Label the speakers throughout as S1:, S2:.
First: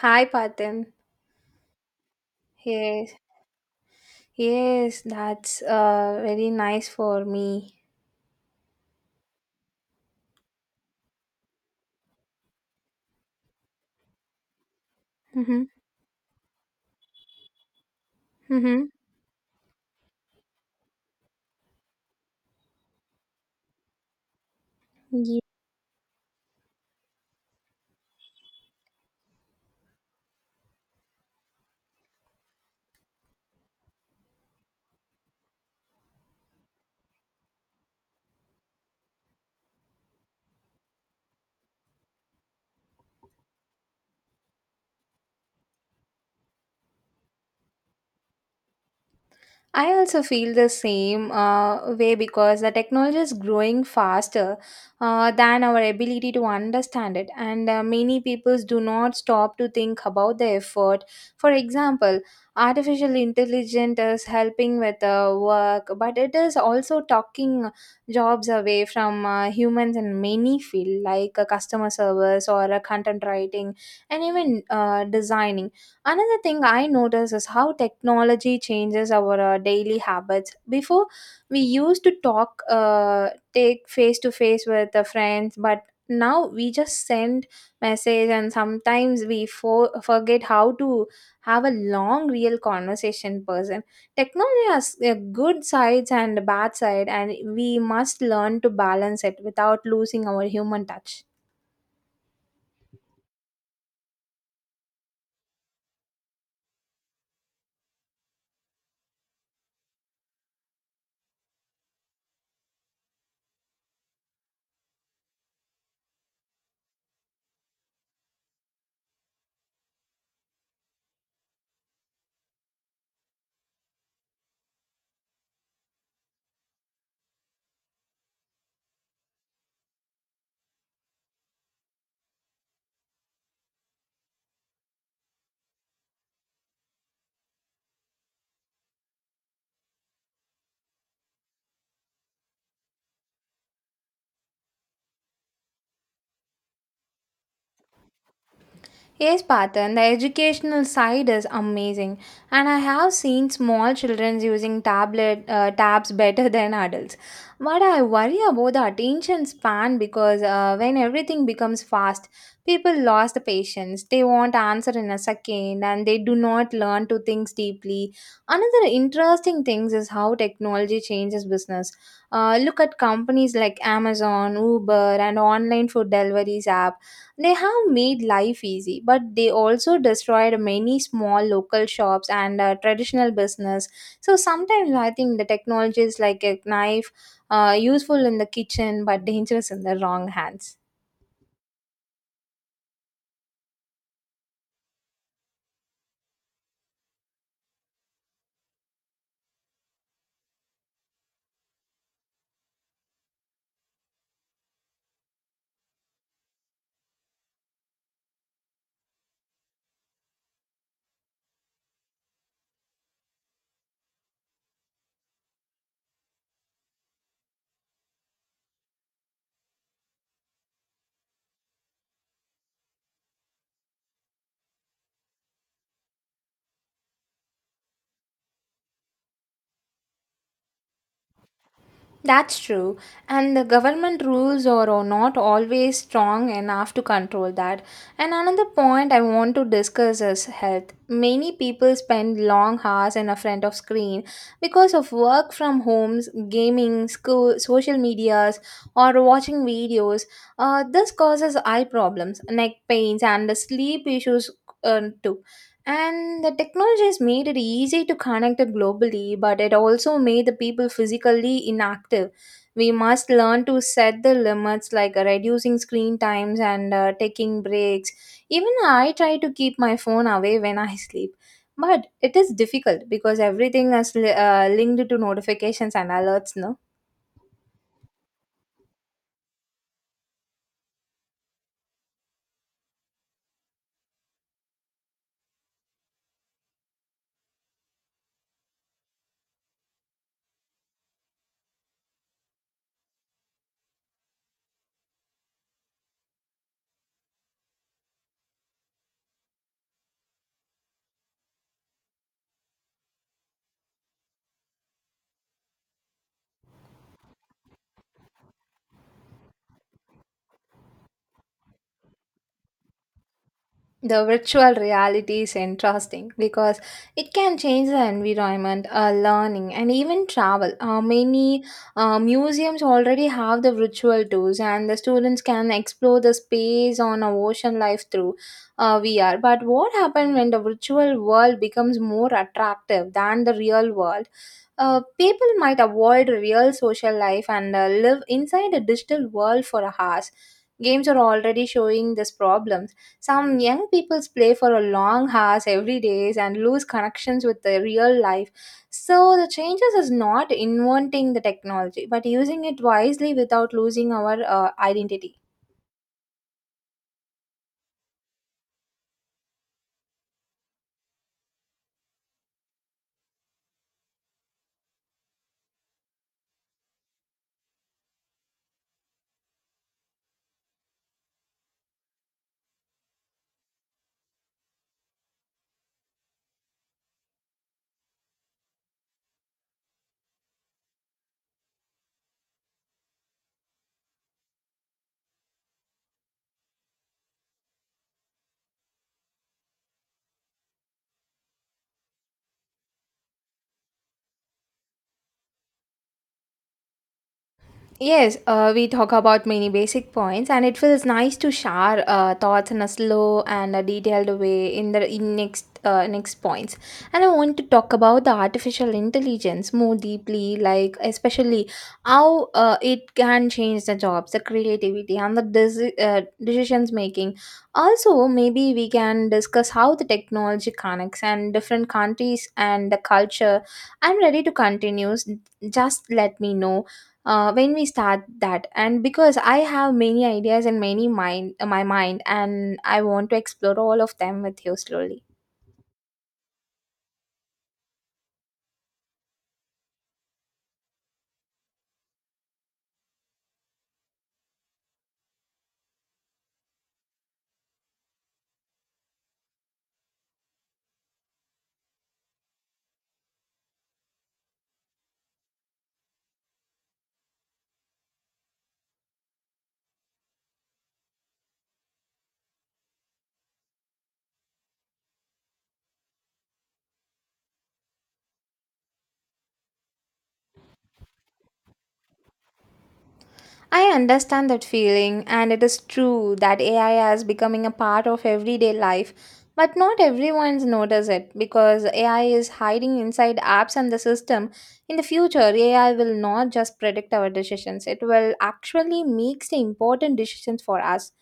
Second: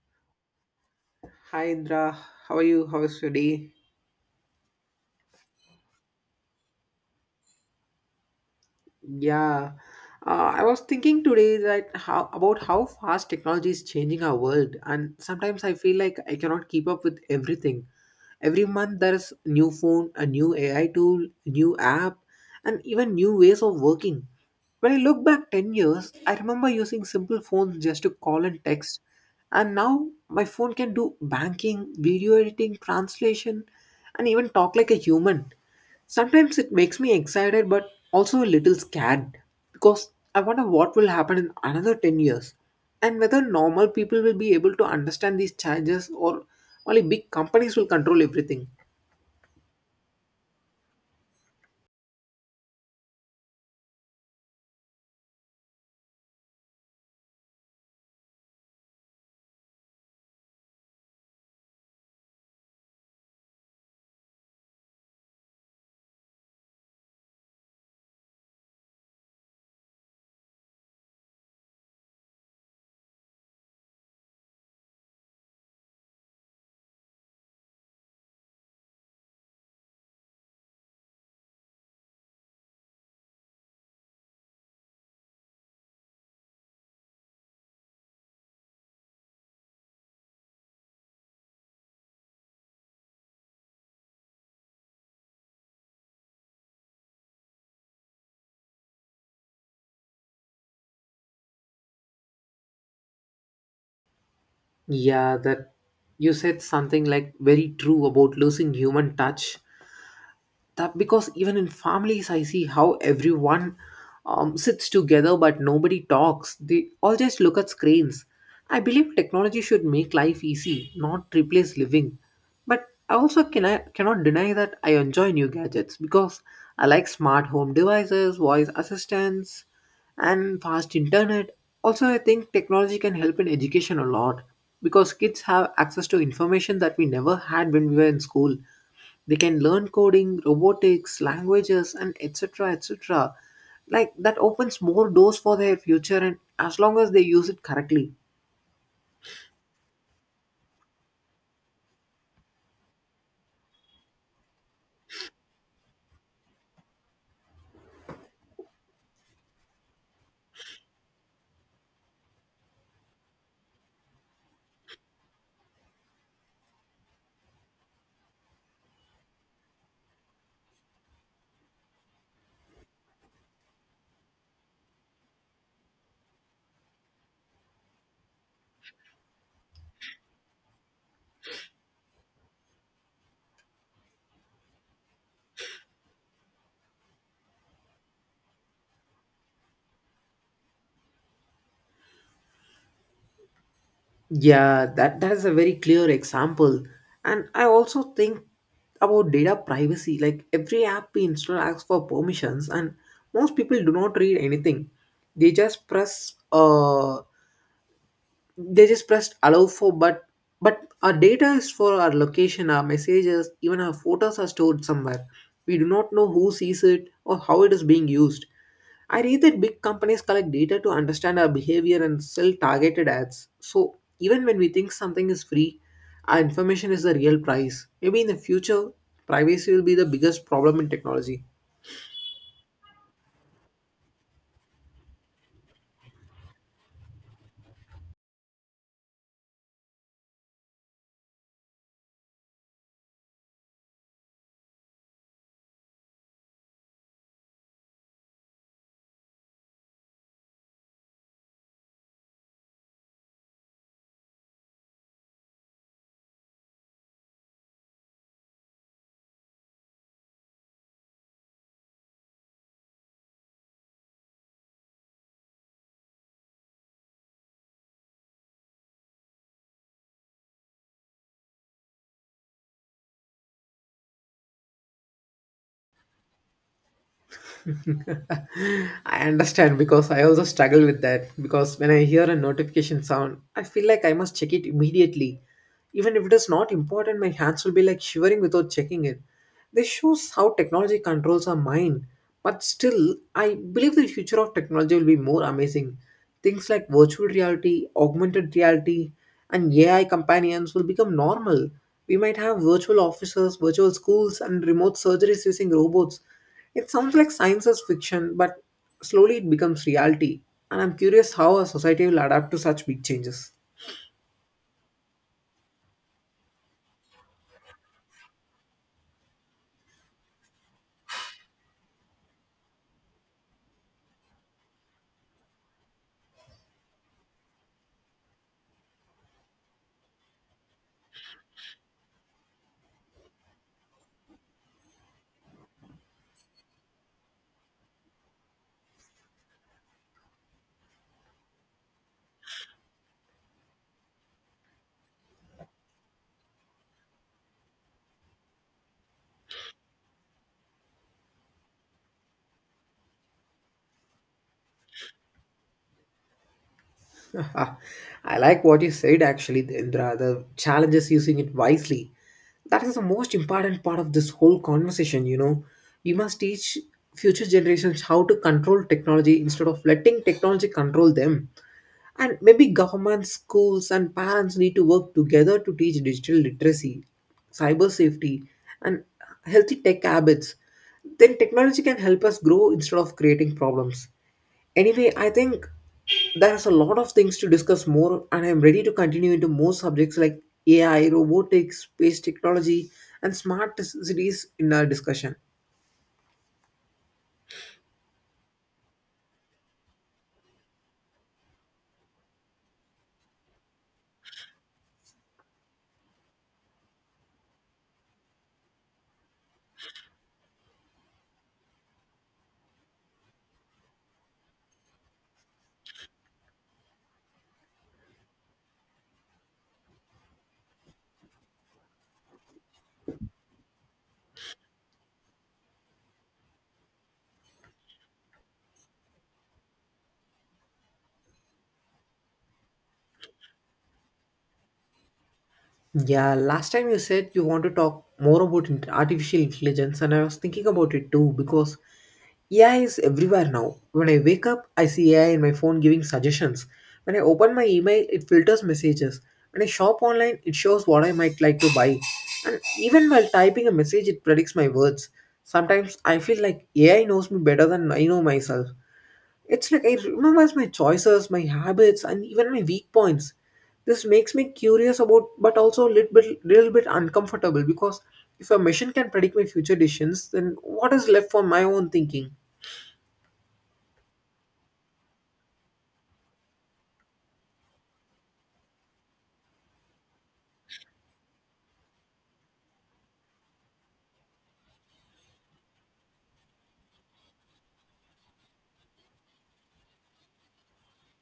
S1: Hi, Patim.
S2: Hi Indra, how are you? How
S1: Yes,
S2: is your day?
S1: yes, that's very nice for me.
S2: Yeah, I was thinking today that how about how fast technology is changing our world, and
S1: Mm-hmm.
S2: sometimes I feel like I cannot keep up with everything. Every
S1: Mm-hmm.
S2: month there is new phone, a new AI tool, new app, and even new ways of working. When I look back 10 years, I remember using simple phones just to call and text. And now my phone can do banking, video editing, translation, and even talk like a human. Sometimes it makes me excited but also a little scared because I wonder what will happen in another 10 years and whether normal people will be able to understand these changes or only big companies will control everything.
S1: I also feel the same way because the technology is growing faster than our ability to understand it, and many people do not stop to think about the effort. For example, artificial intelligence is helping with work, but it is also taking jobs away from humans in many fields, like customer service or content writing, and even designing. Another thing I notice is how technology changes our daily habits. Before, we used to talk, take face to face with the friends, but now we just send message, and sometimes forget how to have a long real conversation in person. Technology has a good sides and a bad side, and we must learn to balance it without losing our human touch.
S2: Yeah, that you said something like very true about losing human touch, that because even in families I see how everyone sits together but nobody talks, they all just look at screens. I believe technology should make life easy, not replace living. But I also cannot deny that I enjoy new gadgets because I like smart home devices, voice assistants, and fast internet. Also, I think technology can help in education a lot because kids have access to information that we never had when we were in school. They can learn coding, robotics, languages, and etc. etc. Like that opens more doors for their future, and as long as they use it correctly.
S1: Yes, Patan, the educational side is amazing, and I have seen small children using tablet tabs better than adults. But I worry about the attention span because when everything becomes fast, people lost the patience. They want answer in a second, and they do not learn to think deeply. Another interesting thing is how technology changes business. Look at companies like Amazon, Uber, and online food deliveries app. They have made life easy, but they also destroyed many small local shops and traditional business. So sometimes I think the technology is like a knife, useful in the kitchen but dangerous in the wrong hands.
S2: Yeah, that is a very clear example. And I also think about data privacy. Like every app we install asks for permissions, and most people do not read anything. They just press uh, they just pressed allow for but our data is, for our location, our messages, even our photos are stored somewhere. We do not know who sees it or how it is being used. I read that big companies collect data to understand our behavior and sell targeted ads, so even when we think something is free, our information is the real price. Maybe in the future, privacy will be the biggest problem in technology.
S1: That's true. And the government rules are not always strong enough to control that. And another point I want to discuss is health. Many people spend long hours in a front of screen because of work from homes, gaming, school, social medias, or watching videos. This causes eye problems, neck pains, and sleep issues too. And the technology has made it easy to connect it globally, but it also made the people physically inactive. We must learn to set the limits like reducing screen times and taking breaks. Even I try to keep my phone away when I sleep, but it is difficult because everything is linked to notifications and alerts. No?
S2: I understand because I also struggle with that. Because when I hear a notification sound, I feel like I must check it immediately. Even if it is not important, my hands will be like shivering without checking it. This shows how technology controls our mind. But still, I believe the future of technology will be more amazing. Things like virtual reality, augmented reality, and AI companions will become normal. We might have virtual offices, virtual schools, and remote surgeries using robots. It sounds like science is fiction, but slowly it becomes reality. And I'm curious how a society will adapt to such big changes.
S1: The virtual reality is interesting because it can change the environment, learning, and even travel. Many museums already have the virtual tours, and the students can explore the space on a ocean life through VR. But what happens when the virtual world becomes more attractive than the real world? People might avoid real social life and live inside a digital world for hours. Games are already showing this problem. Some young people play for a long hours every day and lose connections with the real life. So the changes is not inventing the technology, but using it wisely without losing our identity.
S2: I like what you said actually, Indra, the challenge is using it wisely. That is the most important part of this whole conversation, you know. We must teach future generations how to control technology instead of letting technology control them. And maybe government, schools, and parents need to work together to teach digital literacy, cyber safety, and healthy tech habits. Then technology can help us grow instead of creating problems. Anyway, I think there's a lot of things to discuss more, and I'm ready to continue into more subjects like AI, robotics, space technology, and smart cities in our discussion.
S1: Yes, we talk about many basic points, and it feels nice to share thoughts in a slow and a detailed way in the in next next points. And I want to talk about the artificial intelligence more deeply, like especially how it can change the jobs, the creativity, and the decisions making. Also, maybe we can discuss how the technology connects and different countries and the culture. I'm ready to continue. Just let me know when we start that, and because I have many ideas and many mind my mind, and I want to explore all of them with you slowly.
S2: Yeah, last time you said you want to talk more about artificial intelligence, and I was thinking about it too because AI is everywhere now. When I wake up, I see AI in my phone giving suggestions. When I open my email, it filters messages. When I shop online, it shows what I might like to buy. And even while typing a message, it predicts my words. Sometimes I feel like AI knows me better than I know myself. It's like it remembers my choices, my habits, and even my weak points. This makes me curious about, but also a little bit uncomfortable because if a machine can predict my future decisions, then what is left for my own thinking?
S1: I understand that feeling, and it is true that AI is becoming a part of everyday life, but not everyone's notice it because AI is hiding inside apps and the system. In the future, AI will not just predict our decisions; it will actually make the important decisions for us.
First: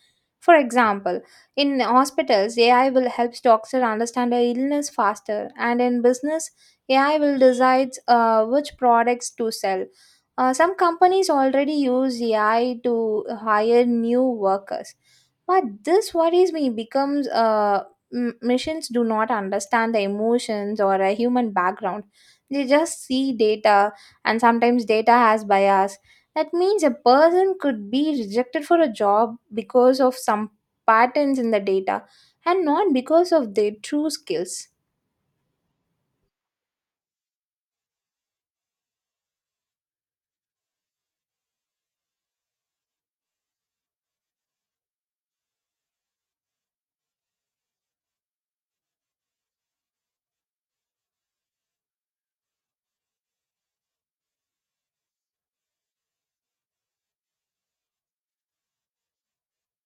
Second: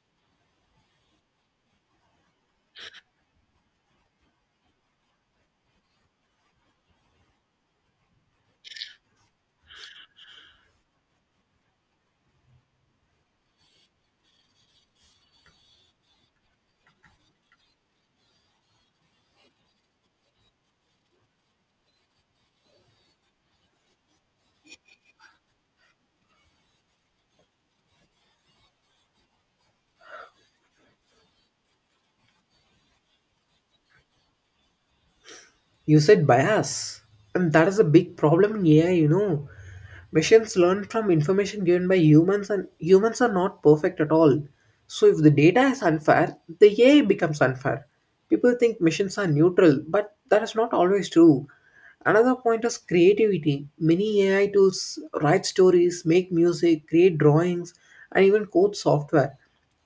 S1: For example, in hospitals, AI will help doctors understand a illness faster, and in business, AI will decide which products to sell. Some companies already use AI to hire new workers. But this worries me becomes machines do not understand the emotions or a human background. They just see data, and sometimes data has bias. That means a person could be rejected for a job because of some patterns in the data and not because of their true skills.
S2: You said bias, and that is a big problem in AI, you know. Machines learn from information given by humans, and humans are not perfect at all. So, if the data is unfair, the AI becomes unfair. People think machines are neutral, but that is not always true. Another point is creativity. Many AI tools write stories, make music, create drawings, and even code software.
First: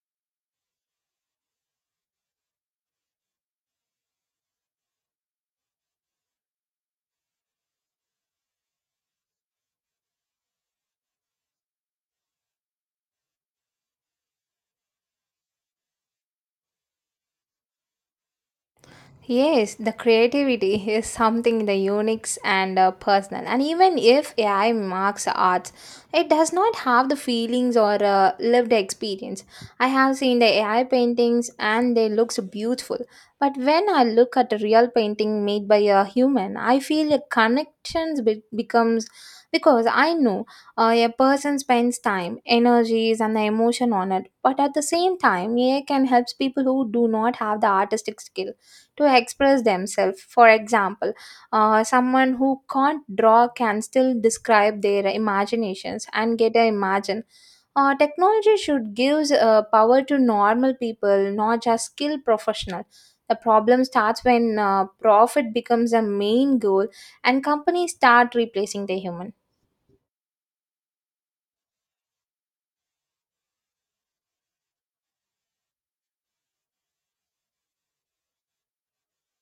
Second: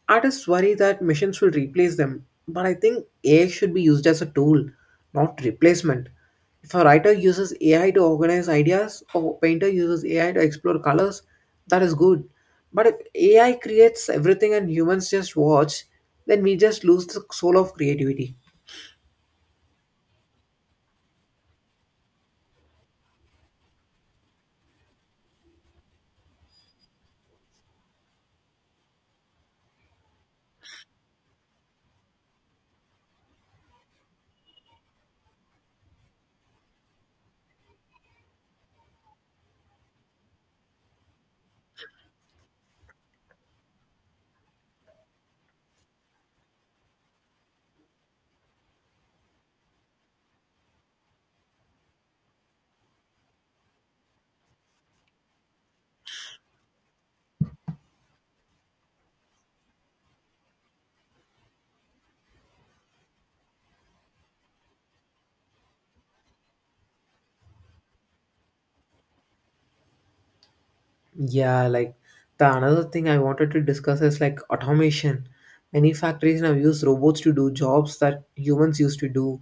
S2: Artists worry that machines will replace them, but I think AI should be used as a tool, not replacement. If a writer uses AI to organize ideas or painter uses AI to explore colors, that is good. But if AI creates everything and humans just watch, then we just lose the soul of creativity.
S1: Yes, the creativity is something the unique and personal. And even if AI marks art, it does not have the feelings or lived experience. I have seen the AI paintings and they look beautiful. But when I look at a real painting made by a human, I feel a connection becomes because I know a person spends time, energies, and the emotion on it. But at the same time, AI can help people who do not have the artistic skill to express themselves. For example, someone who can't draw can still describe their imaginations and get a imagine. Technology should give power to normal people, not just skilled professional. The problem starts when profit becomes a main goal, and companies start replacing the human.
S2: Yeah, like the another thing I wanted to discuss is like automation. Many factories now use robots to do jobs that humans used to do.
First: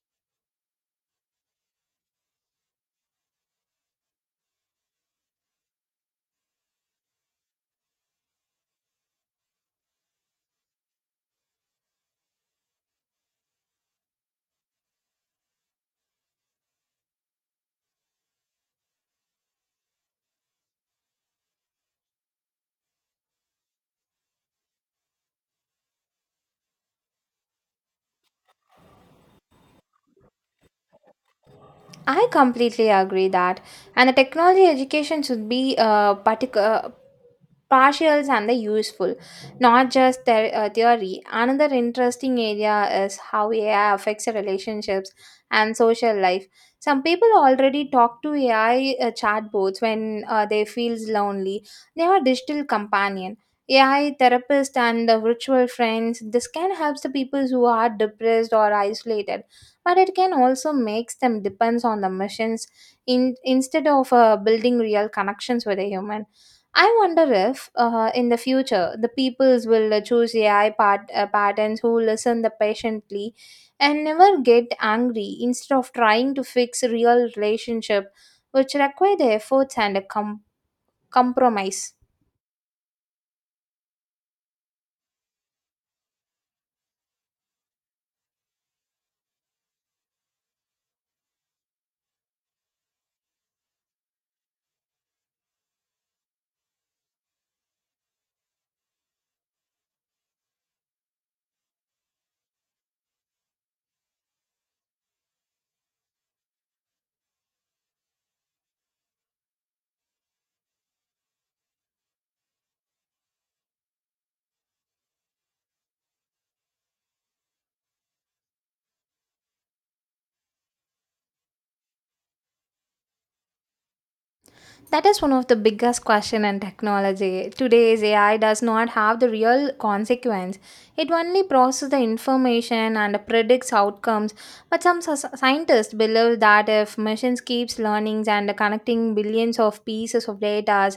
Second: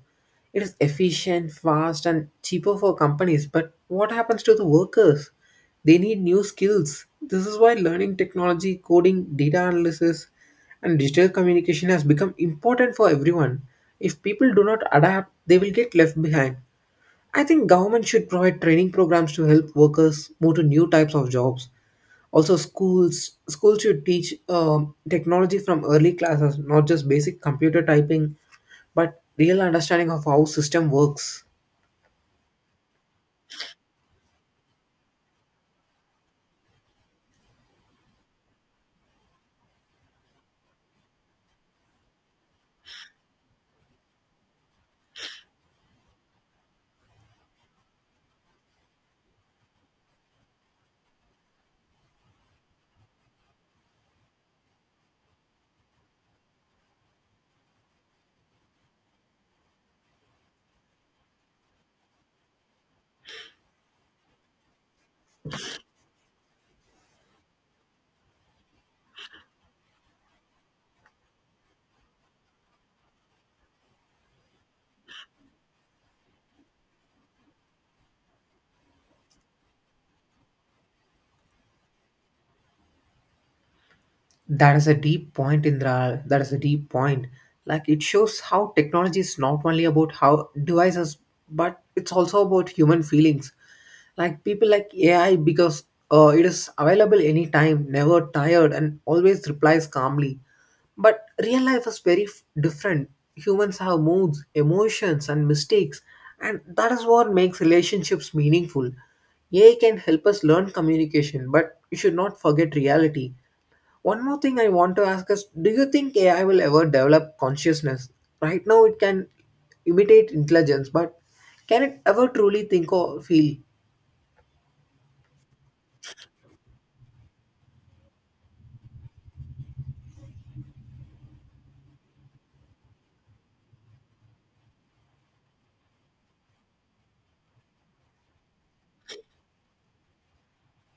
S2: It is efficient, fast, and cheaper for companies, but what happens to the workers? They need new skills. This is why learning technology, coding, data analysis, and digital communication has become important for everyone. If people do not adapt, they will get left behind. I think government should provide training programs to help workers move to new types of jobs. Also, schools should teach technology from early classes, not just basic computer typing, but real understanding of how system works.
S1: I completely agree that, and the technology education should be particular partials and the useful, not just the, theory. Another interesting area is how ai affects relationships and social life. Some people already talk to ai chatbots when they feels lonely. They are digital companion, ai therapist, and the virtual friends. This can help the people who are depressed or isolated, but it can also makes them depends on the machines, instead of building real connections with a human. I wonder if, in the future, the peoples will choose AI patterns who listen the patiently and never get angry instead of trying to fix real relationship, which require the efforts and a compromise.
S2: That is a deep point, Indra. That is a deep point. Like it shows how technology is not only about how devices, but it's also about human feelings. Like people like AI because it is available anytime, never tired, and always replies calmly. But real life is very different. Humans have moods, emotions, and mistakes, and that is what makes relationships meaningful. AI can help us learn communication, but you should not forget reality. One more thing I want to ask is, do you think AI will ever develop consciousness? Right now, it can imitate intelligence, but can it ever truly think or feel?
S1: That is one of the biggest question in technology. Today's AI does not have the real consequence. It only processes the information and predicts outcomes. But some scientists believe that if machines keeps learning and connecting billions of pieces of data,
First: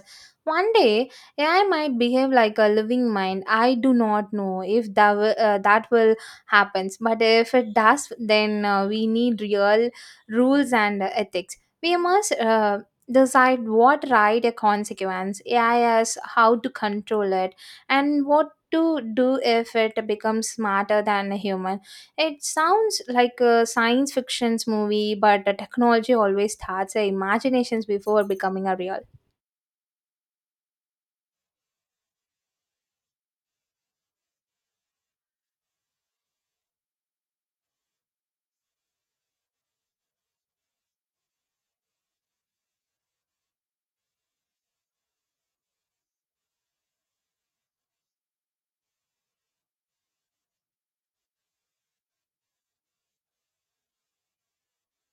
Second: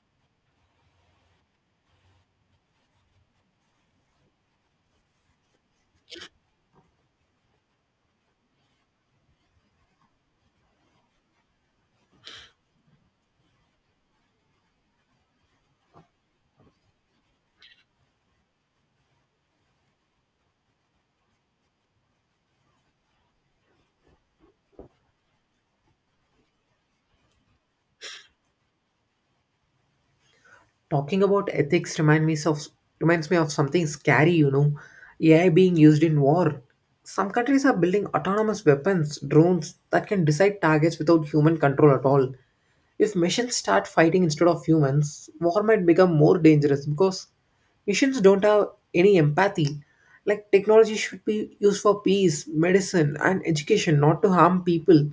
S1: one day AI might behave like a living mind. I do not know if that will happens. But if it does, then we need real rules and ethics. We must decide what right a consequence AI is, how to control it, and what to do if it becomes smarter than a human. It sounds like a science fiction's movie, but the technology always starts our imaginations before becoming a real.
S2: Talking about ethics reminds me of something scary, you know. AI being used in war. Some countries are building autonomous weapons, drones that can decide targets without human control at all. If machines start fighting instead of humans, war might become more dangerous because machines don't have any empathy. Like technology should be used for peace, medicine, and education, not to harm people.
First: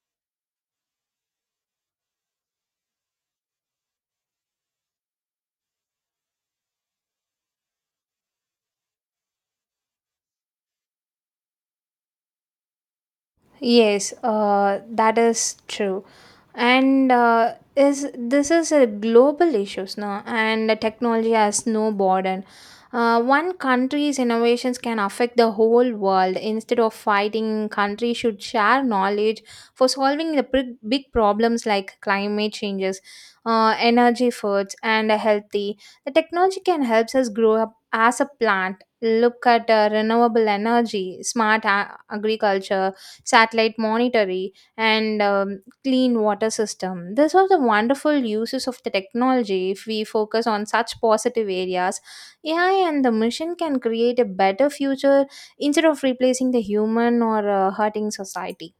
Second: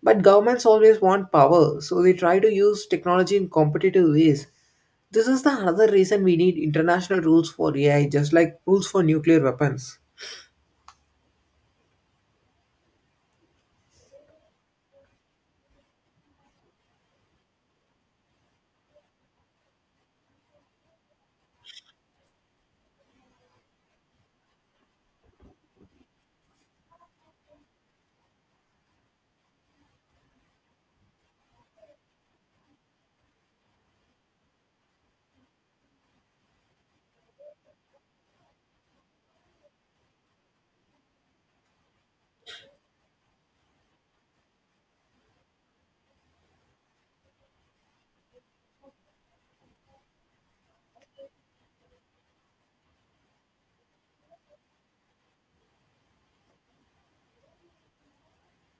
S2: But governments always want power, so they try to use technology in competitive ways. This is the another reason we need international rules for AI, just like rules for nuclear weapons.
S1: Yes, that is true. And is this is a global issues now, and the technology has no border. One country's innovations can affect the whole world. Instead of fighting, countries should share knowledge for solving the big, big problems like climate changes, energy efforts, and a healthy. The technology can help us grow up as a plant. Look at renewable energy, smart agriculture, satellite monitoring, and clean water system. These are the wonderful uses of the technology if we focus on such positive areas. AI and the mission can create a better future instead of replacing the human or hurting society.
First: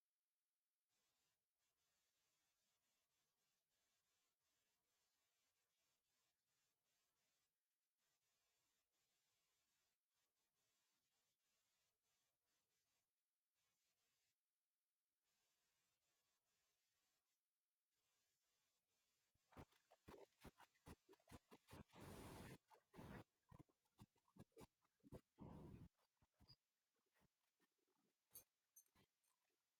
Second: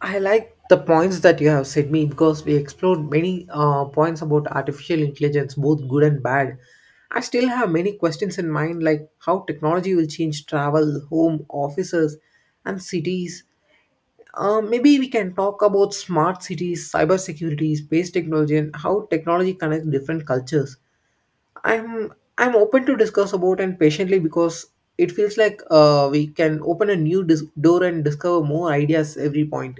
S2: I like the points that you have said me because we explored many points about artificial intelligence, both good and bad. I still have many questions in mind, like how technology will change travel, home, offices, and cities. Maybe we can talk about smart cities, cybersecurity, space technology, and how technology connects different cultures. I'm I'm open to discuss about and patiently because it feels like we can open a new door and discover more ideas every point.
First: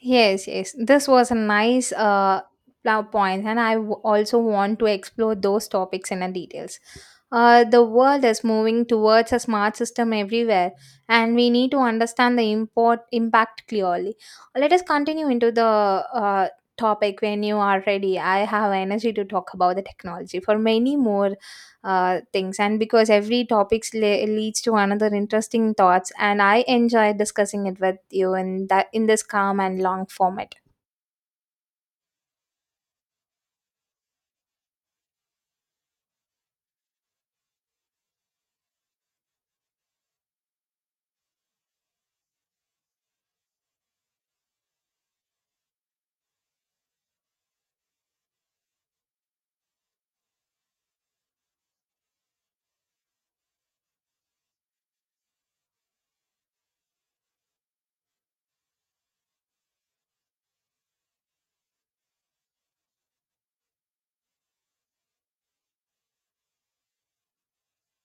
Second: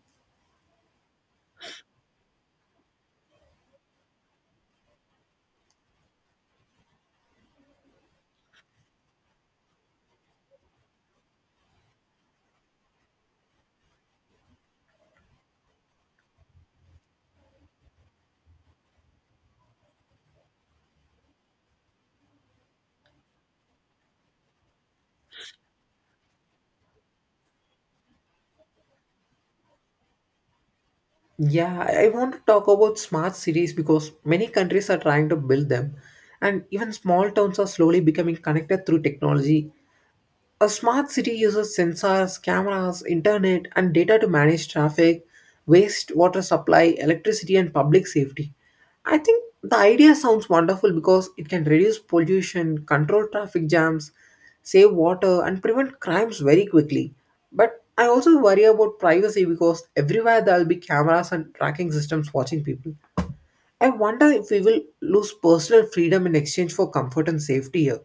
S1: Yes, yes. This was a nice point, and I also want to explore those topics in a details. The world is moving towards a smart system everywhere, and we need to understand the import impact clearly. Let us continue into the topic when you are ready. I have energy to talk about the technology for many more things, and because every topics leads to another interesting thoughts, and I enjoy discussing it with you in that in this calm and long format.
S2: Yeah, I want to talk about smart cities because many countries are trying to build them, and even small towns are slowly becoming connected through technology. A smart city uses sensors, cameras, internet, and data to manage traffic, waste, water supply, electricity, and public safety. I think the idea sounds wonderful because it can reduce pollution, control traffic jams, save water, and prevent crimes very quickly. But I also worry about privacy because everywhere there will be cameras and tracking systems watching people. I wonder if we will lose personal freedom in exchange for comfort and safety here.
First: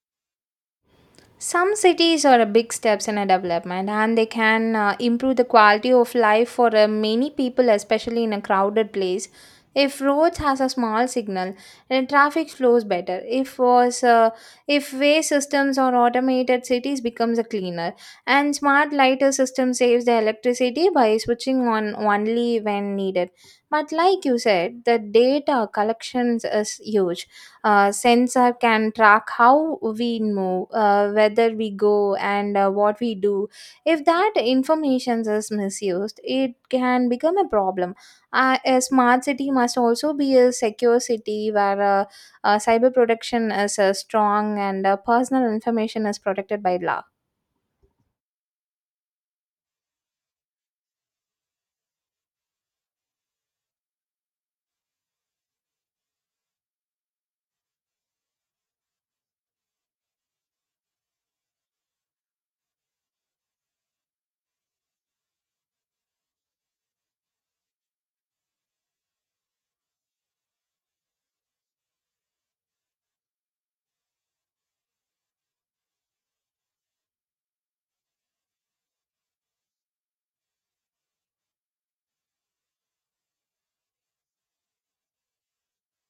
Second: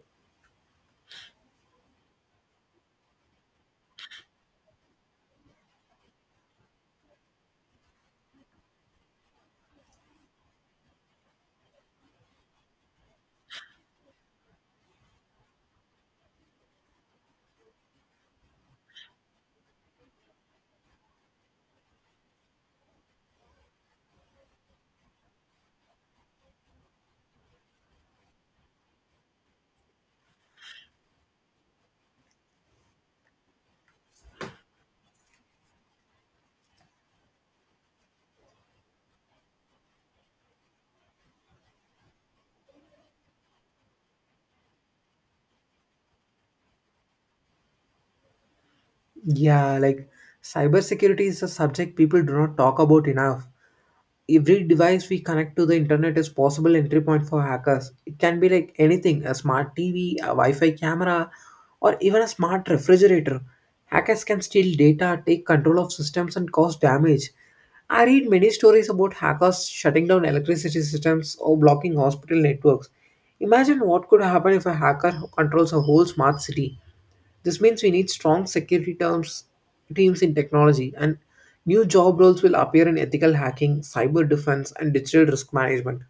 S1: Some cities are a big steps in a development, and they can improve the quality of life for many people, especially in a crowded place. If roads has a small signal and traffic flows better, if way systems or automated cities becomes a cleaner, and smart lighter system saves the electricity by switching on only when needed. But like you said, the data collections is huge. Sensor can track how we move, whether we go, and what we do. If that information is misused, it can become a problem. A smart city must also be a secure city where cyber protection is strong, and personal information is protected by law.
S2: Yeah, like cybersecurity is a subject people do not talk about enough. Every device we connect to the internet is possible entry point for hackers. It can be like anything, a smart TV, a Wi-Fi camera, or even a smart refrigerator. Hackers can steal data, take control of systems and cause damage. I read many stories about hackers shutting down electricity systems or blocking hospital networks. Imagine what could happen if a hacker controls a whole smart city. This means we need strong security terms, teams in technology, and new job roles will appear in ethical hacking, cyber defense, and digital risk management.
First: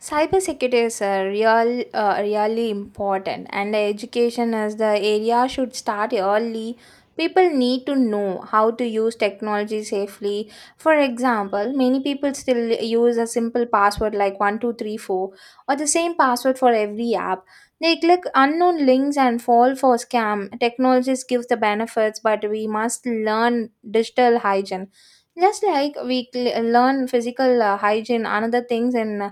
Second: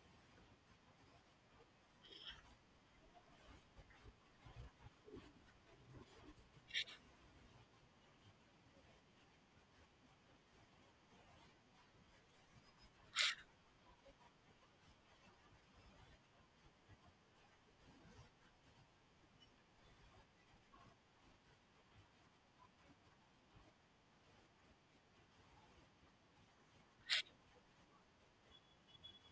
S1: Cybersecurity is a real, really important, and the education as the area should start early. People need to know how to use technology safely. For example, many people still use a simple password like 1234, or the same password for every app. They click unknown links and fall for scam. Technologies gives the benefits, but we must learn digital hygiene. Just like learn physical hygiene, another things in uh,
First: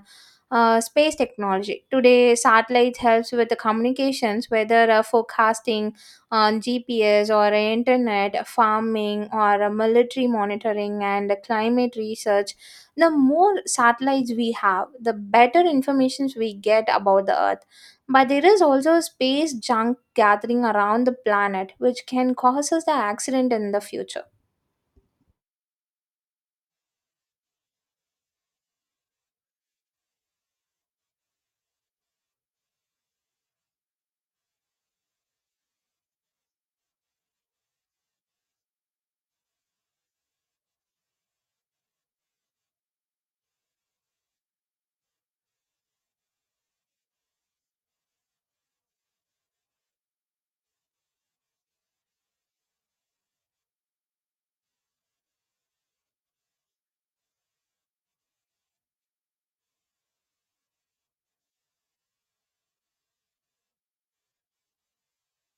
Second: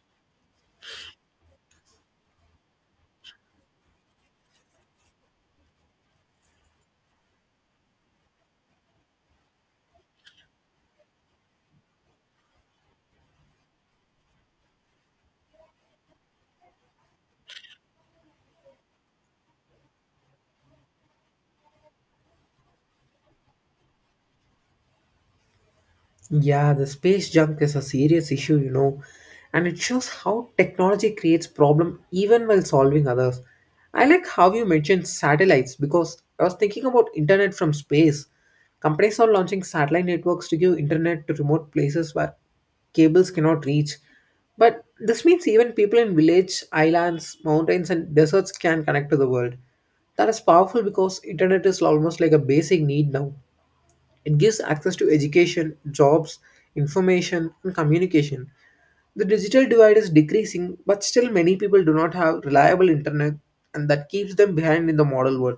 S1: uh, space technology. Today, satellites helps with the communications, whether forecasting on GPS or internet, farming or military monitoring and climate research. The more satellites we have, the better information we get about the Earth. But there is also space junk gathering around the planet, which can cause us the accident in the future.
S2: Yeah, the space junk is a serious issue, you know, and it shows how technology creates problem even while solving others. I like how you mentioned satellites because I was thinking about internet from space. Companies are launching satellite networks to give internet to remote places where cables cannot reach. But this means even people in village, islands, mountains and deserts can connect to the world. That is powerful because internet is almost like a basic need now. It gives access to education, jobs, information, and communication. The digital divide is decreasing, but still many people do not have reliable internet, and that keeps them behind in the modern world.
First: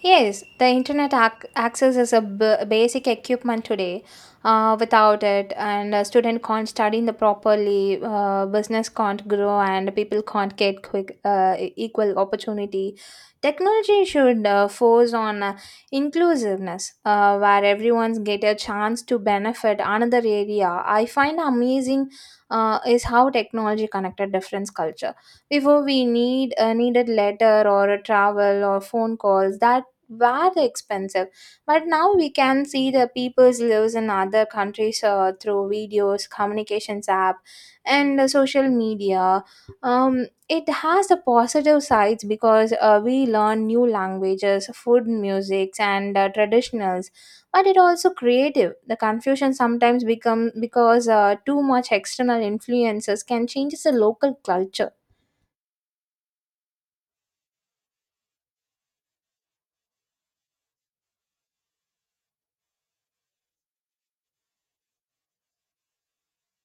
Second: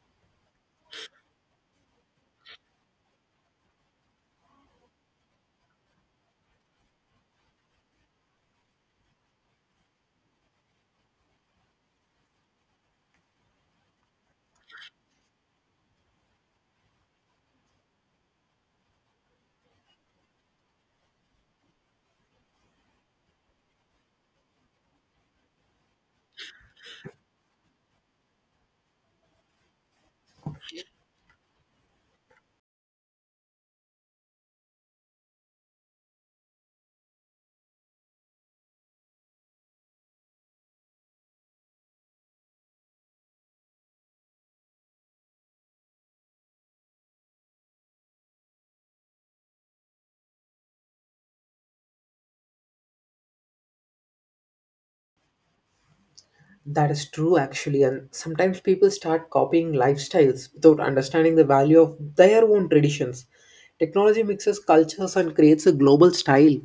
S1: Yes, the access is a basic equipment today. Without it, and a student can't study in the properly, business can't grow, and people can't get quick equal opportunity. Technology should force on inclusiveness, where everyone's get a chance to benefit another area. I find amazing is how technology connected different culture before we needed letter or a travel or phone calls that were expensive, but now we can see the people's lives in other countries through videos communications app and social media. It has the positive sides because we learn new languages, food, musics, and traditionals, but it also creative the confusion sometimes become because too much external influences can change the local culture.
S2: That is true, actually, and sometimes people start copying lifestyles without understanding the value of their own traditions. Technology mixes cultures and creates a global style.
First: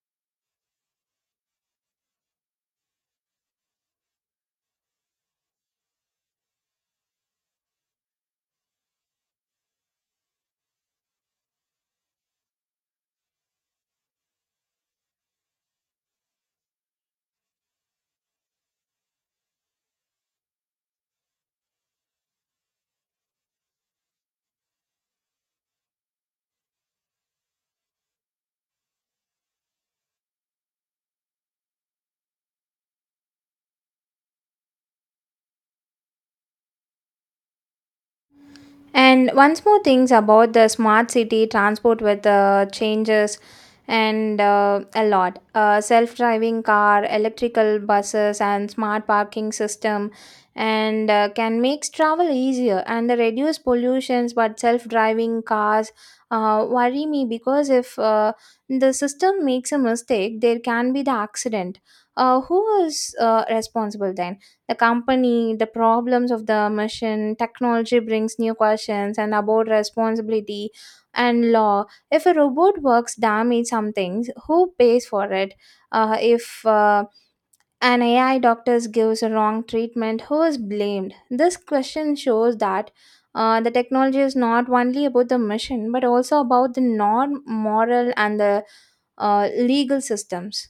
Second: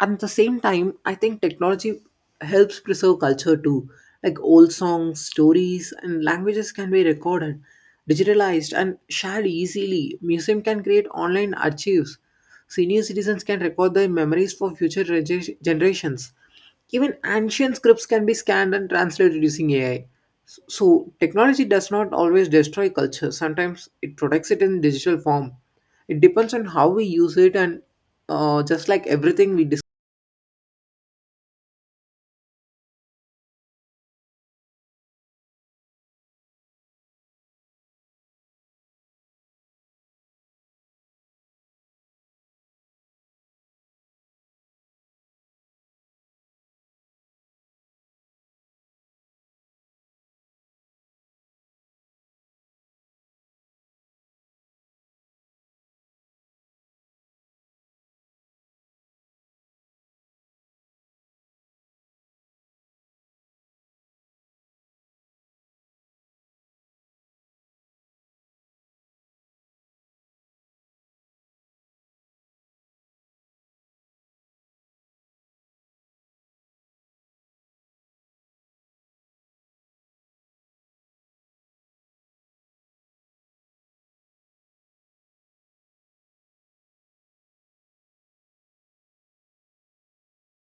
S2: At the same time, I think technology helps preserve culture too. Like old songs, stories and languages can be recorded, digitalized and shared easily. Museum can create online archives, senior citizens can record their memories for future generations. Even ancient scripts can be scanned and translated using ai, so technology does not always destroy culture. Sometimes it protects it in digital form. It depends on how we use it and just like everything we.
S1: And once more things about the smart city transport with the changes and a lot. Self-driving car, electrical buses, and smart parking system, and can make travel easier and the reduce pollutions. But self-driving cars worry me because if the system makes a mistake, there can be the accident. Who is responsible then? The company, the problems of the machine, technology brings new questions and about responsibility and law. If a robot works damage something, who pays for it? If an AI doctor gives a wrong treatment, who is blamed? This question shows that the technology is not only about the machine, but also about the norm, moral, and the legal systems.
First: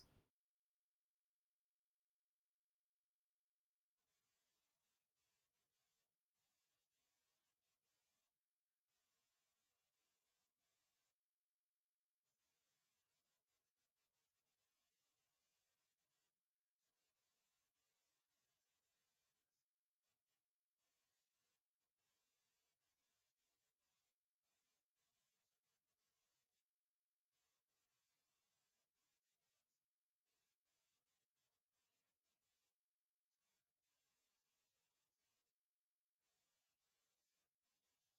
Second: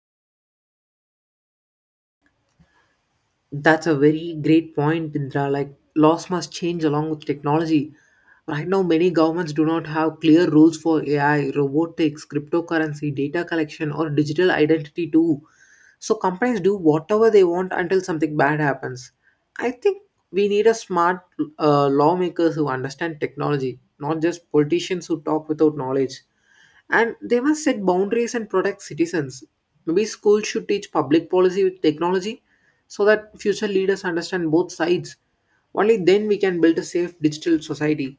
S2: That's a very great point, Indra. Like laws must change along with technology. Right now, many governments do not have clear rules for AI, robotics, cryptocurrency, data collection, or digital identity too. So companies do whatever they want until something bad happens. I think we need a smart lawmakers who understand technology, not just politicians who talk without knowledge, and they must set boundaries and protect citizens. Maybe schools should teach public policy with technology so that future leaders understand both sides. Only then we can build a safe digital society.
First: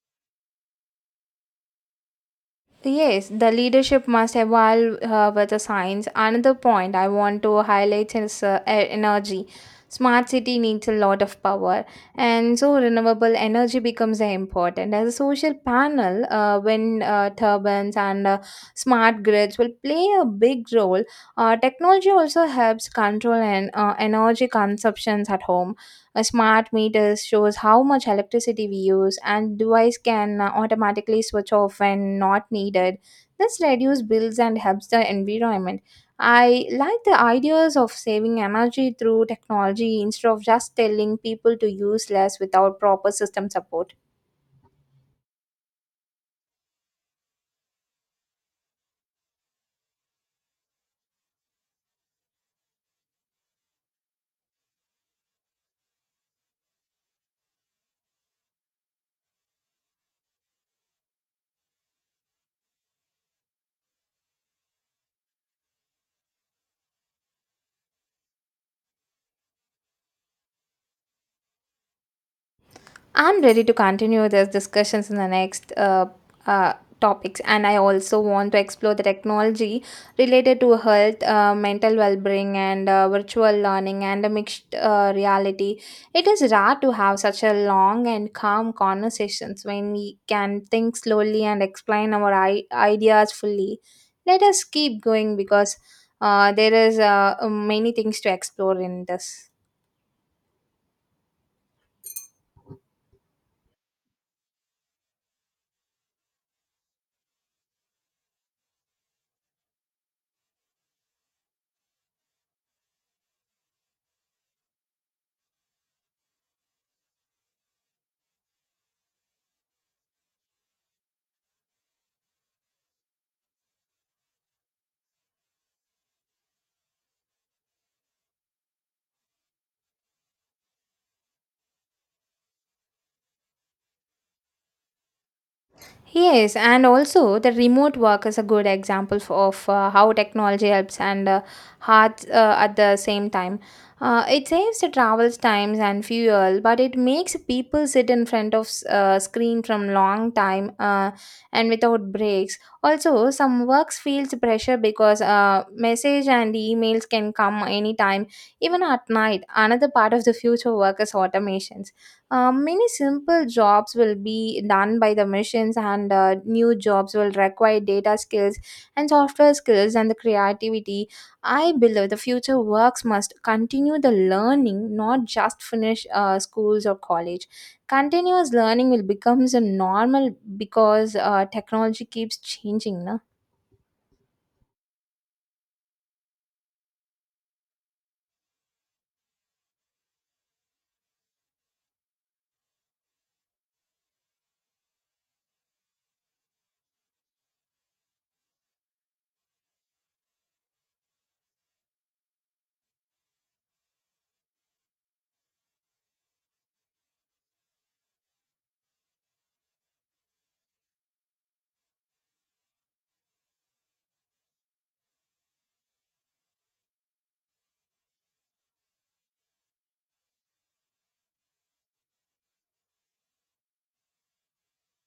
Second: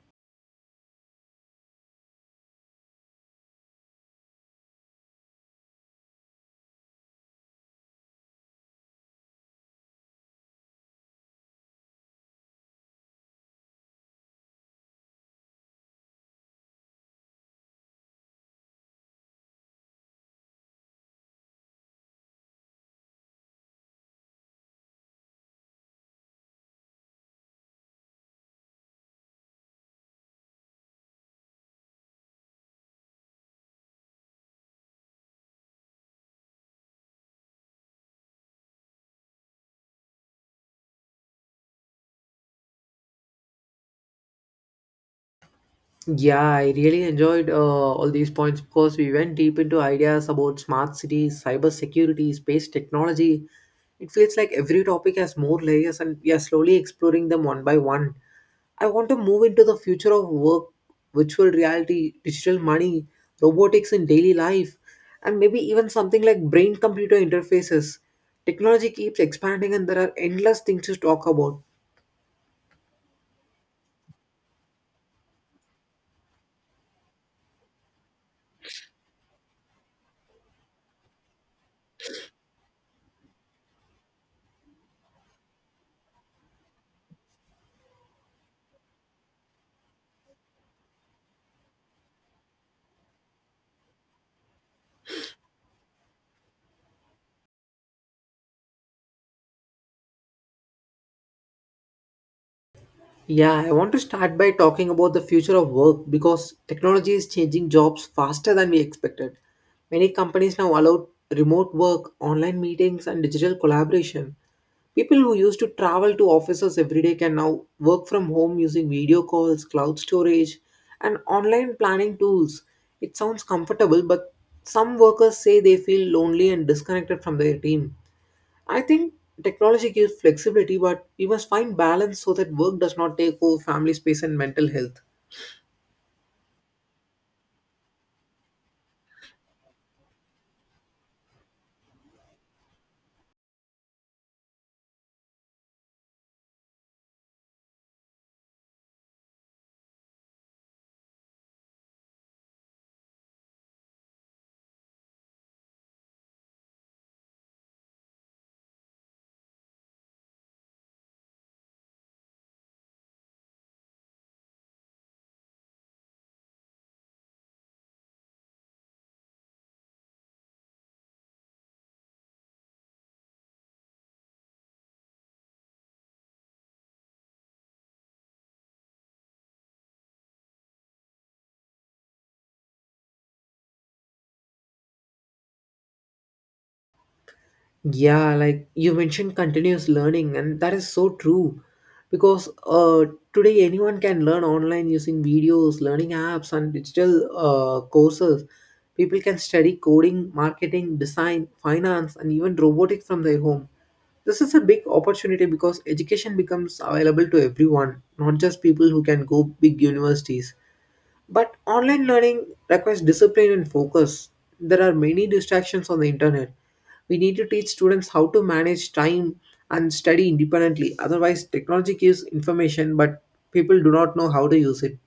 S1: Yes, the leadership must evolve with the science. Another point I want to highlight is energy. Smart city needs a lot of power, and so renewable energy becomes important. As a social panel, wind turbines, and smart grids will play a big role. Technology also helps control and energy consumptions at home. A smart meter shows how much electricity we use, and device can automatically switch off when not needed. This reduces bills and helps the environment. I like the ideas of saving energy through technology instead of just telling people to use less without proper system support.
S2: Yeah, I really enjoyed all these points because we went deep into ideas about smart cities, cyber security, space technology. It feels like every topic has more layers, and we are slowly exploring them one by one. I want to move into the future of work, virtual reality, digital money, robotics in daily life, and maybe even something like brain computer interfaces. Technology keeps expanding and there are endless things to talk about.
S1: I'm ready to continue these discussions in the next uh, topics, and I also want to explore the technology related to health, mental well-being, and virtual learning and a mixed reality. It is rare to have such a long and calm conversations when we can think slowly and explain our ideas fully. Let us keep going because there is many things to explore in this.
S2: Yeah, I want to start by talking about the future of work because technology is changing jobs faster than we expected. Many companies now allow remote work, online meetings, and digital collaboration. People who used to travel to offices every day can now work from home using video calls, cloud storage, and online planning tools. It sounds comfortable, but some workers say they feel lonely and disconnected from their team. I think technology gives flexibility, but we must find balance so that work does not take over family space and mental health.
S1: Yes, and also the remote work is a good example of how technology helps and hard at the same time. It saves the travel times and fuel, but it makes people sit in front of screen from long time and without breaks. Also, some works feels pressure because message and emails can come anytime, even at night. Another part of the future work is automations. Many simple jobs will be done by the machines, and new jobs will require data skills and software skills and the creativity. I believe the future works must continue the learning, not just finish schools or college. Continuous learning will becomes a normal because technology keeps changing, na?
S2: Yeah, like you mentioned continuous learning, and that is so true because today anyone can learn online using videos, learning apps, and digital courses. People can study coding, marketing, design, finance, and even robotics from their home. This is a big opportunity because education becomes available to everyone, not just people who can go big universities. But online learning requires discipline and focus. There are many distractions on the internet. We need to teach students how to manage time and study independently. Otherwise, technology gives information, but people do not know how to use it.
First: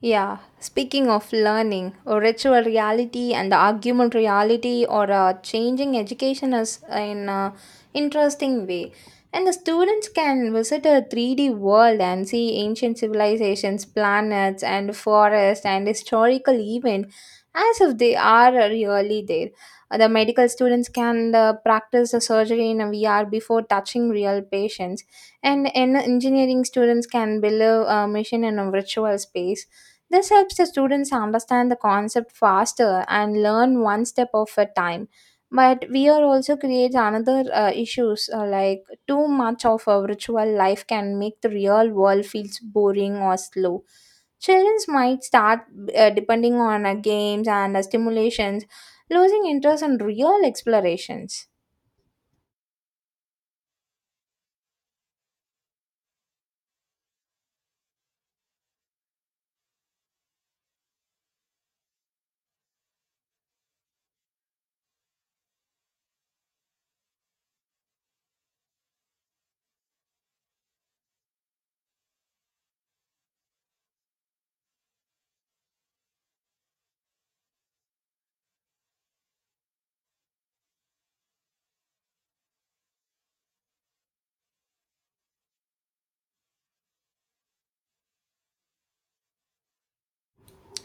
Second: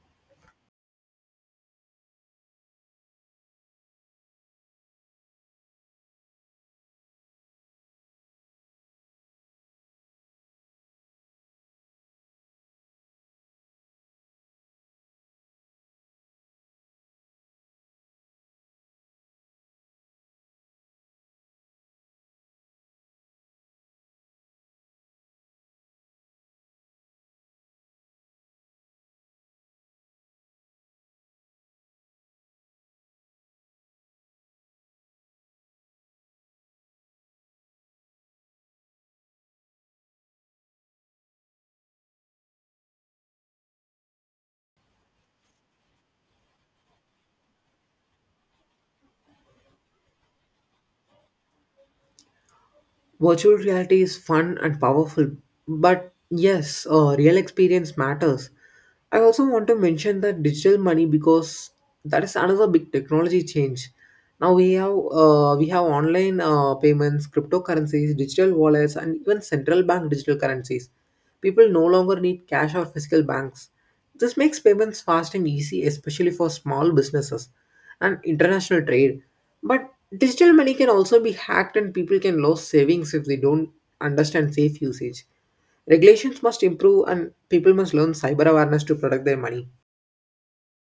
S1: Yeah, speaking of learning, or ritual reality and the argument reality or changing education is in an interesting way. And the students can visit a 3D world and see ancient civilizations, planets, and forest and historical event as if they are really there. The medical students can practice the surgery in a VR before touching real patients, and engineering students can build a mission in a virtual space. This helps the students understand the concept faster and learn one step of a time. But VR also creates another issues like too much of a virtual life can make the real world feels boring or slow. Children might start depending on games and stimulations, losing interest in real explorations.
S2: Virtual reality is fun and powerful, but yes, real experience matters. I also want to mention that digital money because that is another big technology change. Now we have online payments, cryptocurrencies, digital wallets, and even central bank digital currencies. People no longer need cash or physical banks. This makes payments fast and easy, especially for small businesses and international trade. But digital money can also be hacked, and people can lose savings if they don't understand safe usage. Regulations must improve, and people must learn cyber awareness to protect their money.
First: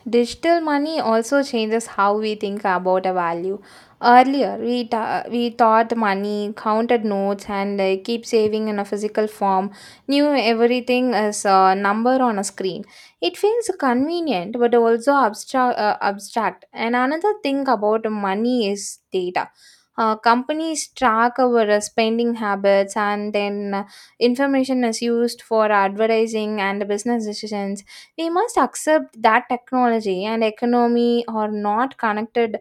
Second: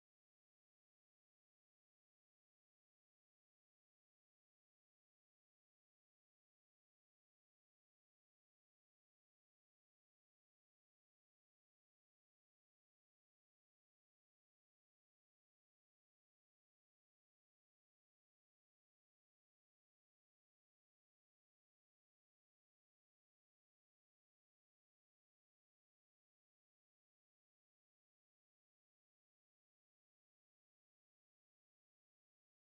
S1: Digital money also changes how we think about a value. Earlier, we thought money, counted notes, and keep saving in a physical form, knew everything as a number on a screen. It feels convenient but also abstract. Abstract. And another thing about money is data. Companies track our spending habits, and then information is used for advertising and business decisions. We must accept that technology and economy are not connected.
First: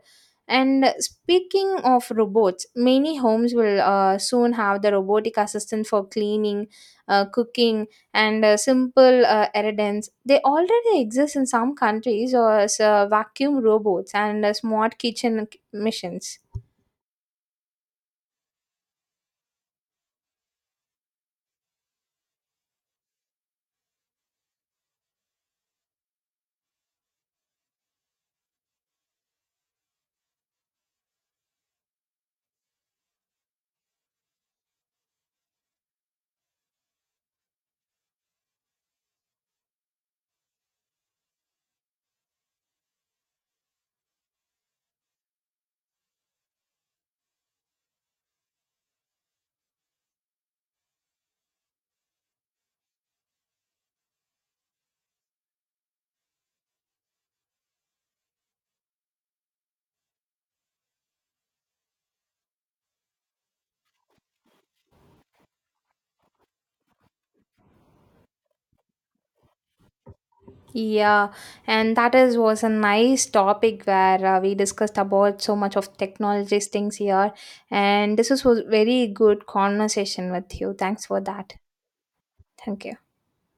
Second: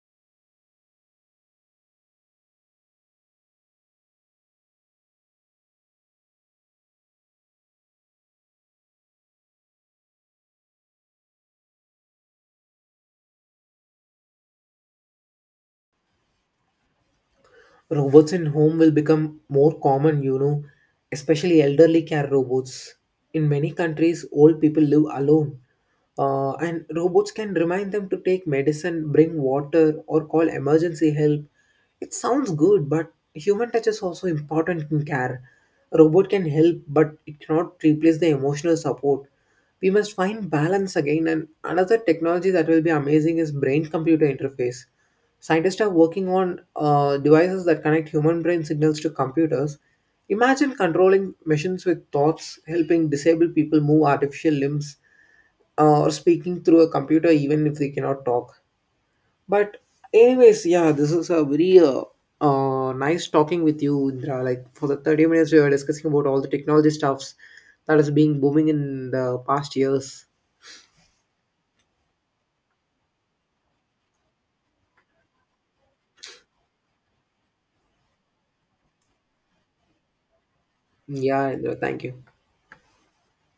S1: And speaking of robots, many homes will soon have the robotic assistant for cleaning, cooking, and simple errands. They already exist in some countries, or as, vacuum robots and smart kitchen machines.
S2: Robots in home will become more common, you know, especially elderly care robots. In many countries old people live alone, and robots can remind them to take medicine, bring water or call emergency help. It sounds good, but human touch is also important in care. A robot can help, but it cannot replace the emotional support. We must find balance again, and another technology that will be amazing is brain computer interface. Scientists are working on devices that connect human brain signals to computers. Imagine controlling machines with thoughts, helping disabled people move artificial limbs, or speaking through a computer even if they cannot talk. But, anyways, yeah, this is a very nice talking with you, Indra. Like for the 30 minutes, we were discussing about all the technology stuffs that is being booming in the past years.
S1: Yeah, and that is was a nice topic where we discussed about so much of technologies things here, and this was very good conversation with you. Thanks for
S2: Yeah,
S1: that.
S2: Indra, thank you.
S1: Thank you.